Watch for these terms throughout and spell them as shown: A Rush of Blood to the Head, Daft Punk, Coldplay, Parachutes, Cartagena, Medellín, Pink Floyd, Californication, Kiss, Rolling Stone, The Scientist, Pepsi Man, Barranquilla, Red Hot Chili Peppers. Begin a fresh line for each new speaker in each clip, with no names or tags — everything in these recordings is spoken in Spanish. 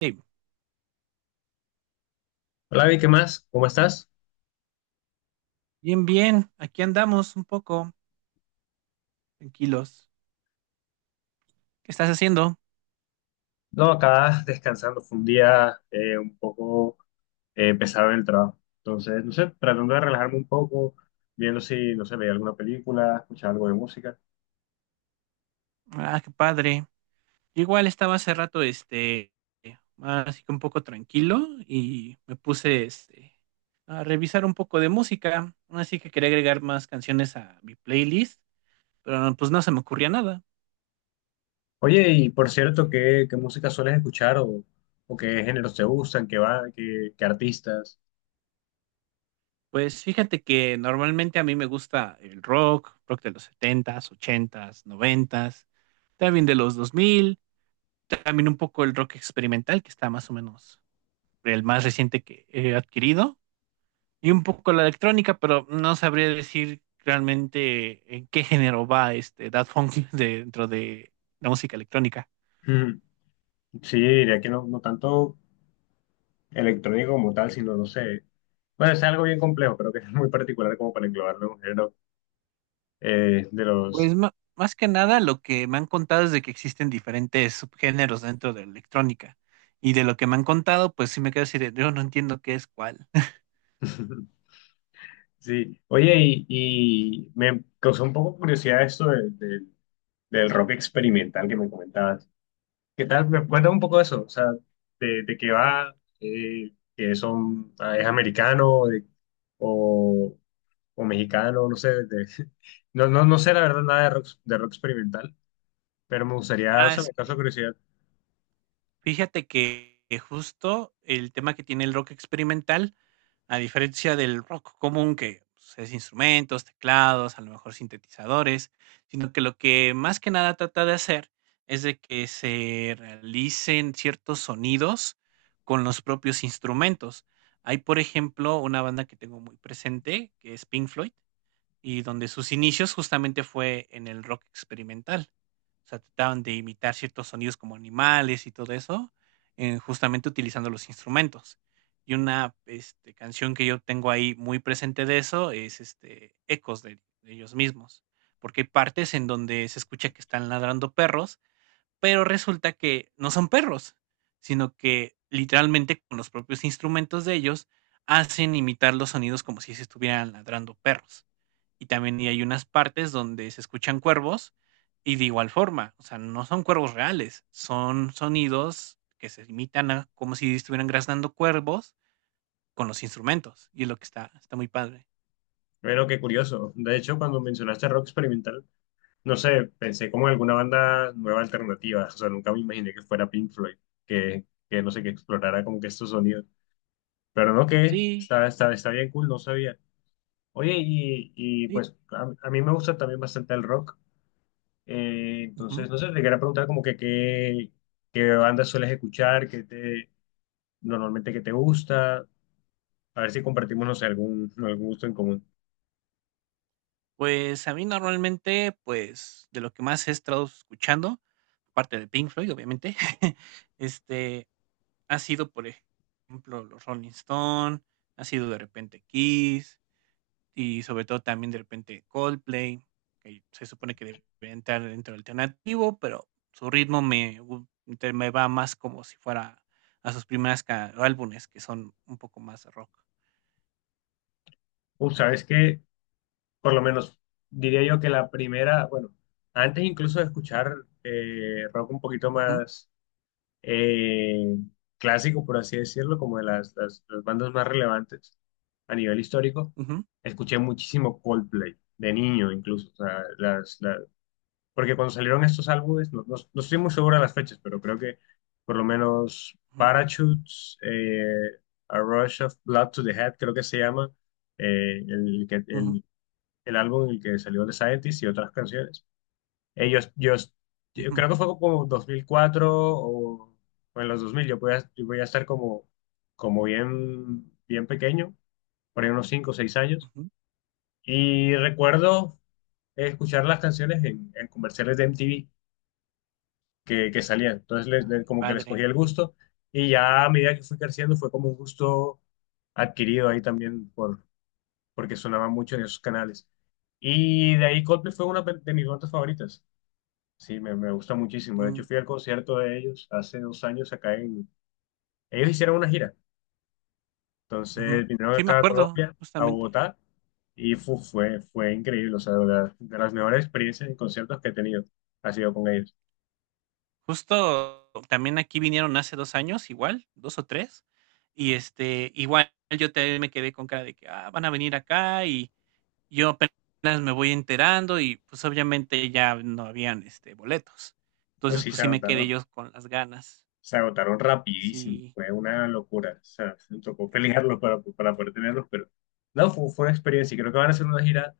Sí,
Hola, Vi, ¿qué más? ¿Cómo estás?
bien, bien. Aquí andamos un poco tranquilos. ¿Qué estás haciendo?
No, acá descansando. Fue un día un poco pesado en el trabajo. Entonces, no sé, tratando de relajarme un poco, viendo si, no sé, veía alguna película, escuchaba algo de música.
Ah, qué padre. Yo igual estaba hace rato, más así que un poco tranquilo y me puse, a revisar un poco de música. Así que quería agregar más canciones a mi playlist, pero no, pues no se me ocurría nada.
Oye, y por cierto, ¿qué música sueles escuchar o qué géneros te gustan, qué va, qué artistas?
Pues fíjate que normalmente a mí me gusta el rock, rock de los setentas, ochentas, noventas, también de los 2000, también un poco el rock experimental que está más o menos el más reciente que he adquirido, y un poco la electrónica, pero no sabría decir realmente en qué género va Daft Punk dentro de la música electrónica.
Ujú. Sí, diría que no, no tanto electrónico como tal, sino, no sé. Bueno, es algo bien complejo, pero que es muy particular como para englobarlo en un género de los...
Pues más que nada lo que me han contado es de que existen diferentes subgéneros dentro de la electrónica. Y de lo que me han contado, pues sí me quedo así de, yo no entiendo qué es cuál.
Sí, oye, y me causó un poco curiosidad esto del rock experimental que me comentabas. ¿Qué tal? Me cuenta un poco de eso, o sea, de qué va, que son, ah, ¿es americano de- o, o mexicano? No sé, de- no, no, no sé la verdad nada de rock, de rock experimental, pero me gustaría, o
Ah,
sea,
es
me causa
que.
curiosidad.
Fíjate que justo el tema que tiene el rock experimental, a diferencia del rock común que, pues, es instrumentos, teclados, a lo mejor sintetizadores, sino que lo que más que nada trata de hacer es de que se realicen ciertos sonidos con los propios instrumentos. Hay, por ejemplo, una banda que tengo muy presente, que es Pink Floyd. Y donde sus inicios justamente fue en el rock experimental. O sea, trataban de imitar ciertos sonidos como animales y todo eso, justamente utilizando los instrumentos. Y una canción que yo tengo ahí muy presente de eso es Ecos, de ellos mismos, porque hay partes en donde se escucha que están ladrando perros, pero resulta que no son perros, sino que literalmente con los propios instrumentos de ellos hacen imitar los sonidos como si se estuvieran ladrando perros. Y también hay unas partes donde se escuchan cuervos y de igual forma, o sea, no son cuervos reales, son sonidos que se imitan a como si estuvieran graznando cuervos con los instrumentos y es lo que está, está muy padre.
Bueno, qué curioso. De hecho, cuando mencionaste rock experimental, no sé, pensé como en alguna banda nueva alternativa, o sea, nunca me imaginé que fuera Pink Floyd, que no sé, que explorara como que estos sonidos. Pero no, que
Sí,
está bien cool, no sabía. Oye, y
sí.
pues a mí me gusta también bastante el rock,
Ujú.
entonces, no sé, te quería preguntar como que qué, qué bandas sueles escuchar, qué te, normalmente qué te gusta, a ver si compartimos, no sé, algún, algún gusto en común.
Pues a mí normalmente, pues, de lo que más he estado escuchando, aparte de Pink Floyd, obviamente, este, ha sido, por ejemplo, los Rolling Stone, ha sido de repente Kiss y sobre todo también de repente Coldplay, que se supone que debería entrar dentro del alternativo, pero su ritmo me gu te me va más como si fuera a sus primeras ca álbumes, que son un poco más rock.
¿Sabes qué? Por lo menos diría yo que la primera, bueno, antes incluso de escuchar rock un poquito
Ujú,
más eh, clásico, por así decirlo, como de las bandas más relevantes a nivel histórico,
ujú,
escuché muchísimo Coldplay, de niño incluso, o sea, porque cuando salieron estos álbumes, no estoy muy seguro de las fechas, pero creo que por lo menos
ujú,
Parachutes, A Rush of Blood to the Head, creo que se llama, eh, el, que-
ujú,
el, el álbum en el que salió The Scientist y otras canciones. Ellos, yo
ujú,
creo que fue como 2004 o en los dos mil. Yo voy a, yo voy a estar como, como bien, bien pequeño, por ahí unos 5 o seis años.
ujú.
Y recuerdo escuchar las canciones en comerciales de MTV que salían. Entonces,
Ah, qué
como que les cogí
padre.
el gusto. Y ya a medida que fui creciendo, fue como un gusto adquirido ahí también por, porque sonaba mucho en esos canales. Y de ahí Coldplay fue una de mis bandas favoritas. Sí, me gusta muchísimo. De hecho,
Mm.
fui al concierto de ellos hace dos años acá en... Ellos hicieron una gira.
Ujú.
Entonces vinieron
Sí, me
acá a
acuerdo,
Colombia, a
justamente.
Bogotá, y fue increíble. O sea, de verdad, de las mejores experiencias y conciertos que he tenido ha sido con ellos.
Justo también aquí vinieron hace 2 años, igual, 2 o 3, y, igual yo también me quedé con cara de que, ah, van a venir acá y yo apenas me voy enterando y, pues, obviamente ya no habían, boletos.
Pues
Entonces,
sí,
pues, sí me quedé yo con las ganas.
se agotaron rapidísimo.
Sí,
Fue una locura. O sea, me tocó pelearlos para poder tenerlos, pero no, fue, fue una experiencia. Y creo que van a hacer una gira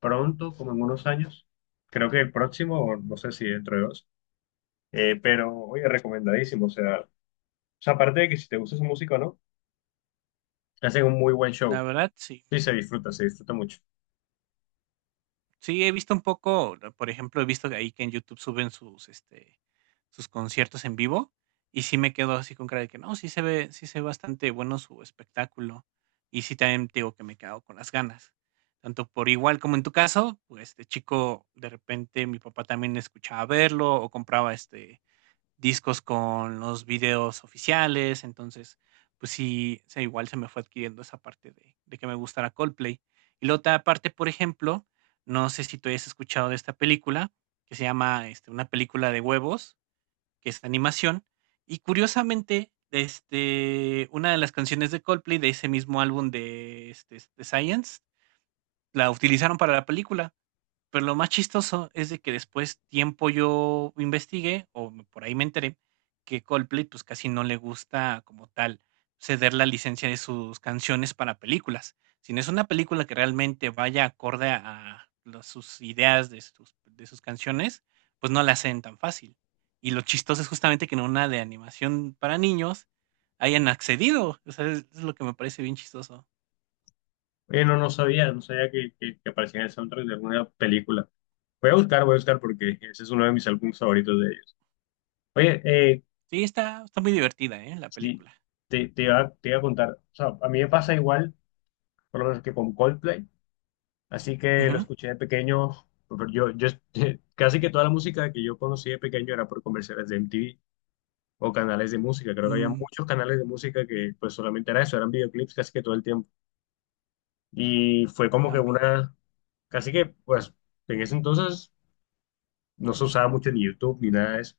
pronto, como en unos años. Creo que el próximo, o no sé si dentro de dos. Pero, oye, recomendadísimo. O sea, aparte de que si te gusta su música o no, hacen un muy buen show.
la verdad, sí.
Sí, se disfruta mucho.
Sí, he visto un poco, ¿no? Por ejemplo, he visto que ahí que en YouTube suben sus, sus conciertos en vivo y sí me quedo así con cara de que no, sí se ve bastante bueno su espectáculo, y sí también te digo que me quedo con las ganas. Tanto por igual como en tu caso, pues este chico, de repente mi papá también escuchaba verlo o compraba discos con los videos oficiales, entonces pues sí, igual se me fue adquiriendo esa parte de que me gustara Coldplay. Y la otra parte, por ejemplo, no sé si tú hayas escuchado de esta película, que se llama, Una película de huevos, que es animación, y curiosamente, una de las canciones de Coldplay de ese mismo álbum de, de Science, la utilizaron para la película. Pero lo más chistoso es de que después tiempo yo investigué, por ahí me enteré, que Coldplay pues casi no le gusta como tal ceder la licencia de sus canciones para películas. Si no es una película que realmente vaya acorde a los- sus ideas de sus canciones, pues no la hacen tan fácil. Y lo chistoso es justamente que en una de animación para niños hayan accedido. O sea, es lo que me parece bien chistoso.
Oye, no, no sabía que, que aparecía en el soundtrack de alguna película. Voy a buscar porque ese es uno de mis álbumes favoritos de ellos. Oye,
Sí, está, está muy divertida, ¿eh? La
sí,
película.
te iba a contar, o sea, a mí me pasa igual, por lo menos que con Coldplay, así que lo
Ujú.
escuché de pequeño, pero yo casi que toda la música que yo conocí de pequeño era por comerciales de MTV o canales de música, creo que había
Mm,
muchos canales de música que pues solamente era eso, eran videoclips casi que todo el tiempo. Y fue como
ah,
que
mira.
una, casi que, pues, en ese entonces no se usaba mucho ni YouTube ni nada de eso.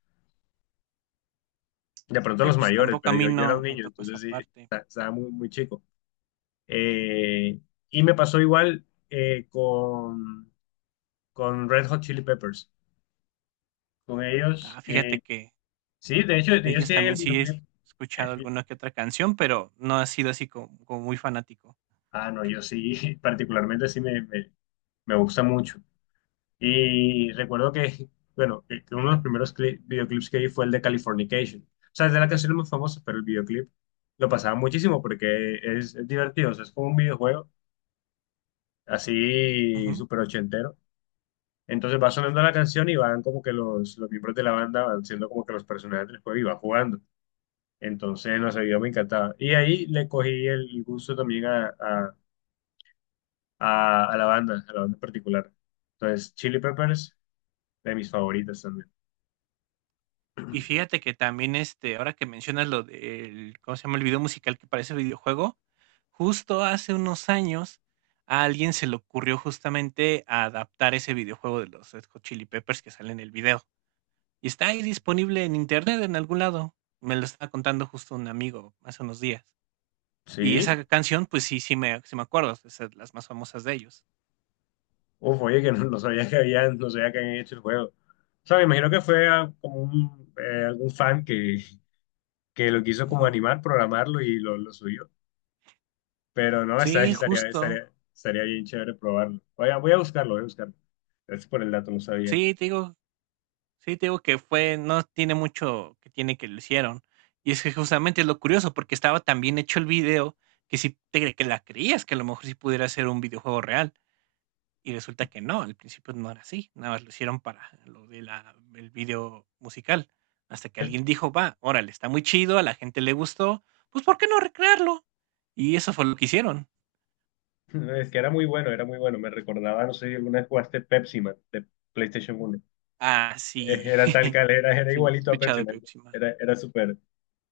De pronto
Sí,
los
pues
mayores,
tampoco a
pero
mí
yo era un
no me
niño,
tocó
entonces
esa
sí,
parte.
estaba muy, muy chico. Eh, y me pasó igual con Red Hot Chili Peppers. Con ellos,
Ah, fíjate que
sí, de hecho,
de
ellos
ellos
tienen el
también sí he
videoclip.
escuchado
Eh,
alguna que otra canción, pero no ha sido así como, como muy fanático.
ah, no, yo sí, particularmente me gusta mucho. Y recuerdo que, bueno, que uno de los primeros videoclips que vi fue el de Californication. O sea, es de la canción más famosa, pero el videoclip lo pasaba muchísimo porque es divertido. O sea, es como un videojuego así
Ujú.
súper ochentero. Entonces va sonando la canción y van como que los miembros de la banda van siendo como que los personajes del juego y van jugando. Entonces, no sé, yo me encantaba. Y ahí le cogí el gusto también a la banda en particular. Entonces, Chili Peppers, de mis favoritas también.
Y fíjate que también, ahora que mencionas lo del, ¿cómo se llama? El video musical que parece videojuego, justo hace unos años a alguien se le ocurrió justamente adaptar ese videojuego de los Red Hot Chili Peppers que sale en el video. Y está ahí disponible en internet en algún lado. Me lo estaba contando justo un amigo hace unos días. Y
Sí,
esa canción, pues sí, sí me acuerdo, es de las más famosas de ellos.
uf, oye, que no, no sabía que habían, no sabía que habían hecho el juego. O sea, me imagino que fue como un, algún fan que lo quiso como
Ujú.
animar, programarlo y lo subió. Pero no,
Sí, justo.
estaría bien chévere probarlo. Voy a, voy a buscarlo, voy a buscarlo. Gracias por el dato, no sabía.
Sí, te digo, sí, te digo que fue, no tiene mucho que tiene que lo hicieron. Y es que justamente es lo curioso, porque estaba tan bien hecho el video que si que la creías que a lo mejor sí pudiera ser un videojuego real. Y resulta que no, al principio no era así, nada más lo hicieron para lo de la el video musical. Hasta que alguien dijo: "Va, órale, está muy chido, a la gente le gustó, pues, ¿por qué no recrearlo?". Y eso fue lo que hicieron.
Es que era muy bueno, era muy bueno. Me recordaba, no sé si alguna vez jugaste Pepsi Man de PlayStation uno.
Ah, sí.
Era tal cal, era
Sí, he
igualito a
escuchado
Pepsi
de
Man.
Pepsi Man.
Era, era súper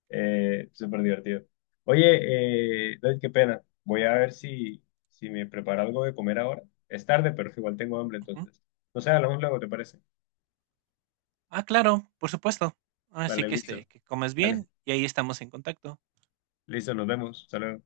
Eh, súper divertido. Oye, David, qué pena. Voy a ver si, si me preparo algo de comer ahora. Es tarde, pero igual tengo hambre,
Ujú.
entonces. No sé, hablamos luego, ¿te parece?
Ah, claro, por supuesto. Así
Vale,
que,
listo.
que comas
Vale,
bien y ahí estamos en contacto.
listo, nos vemos. Hasta luego.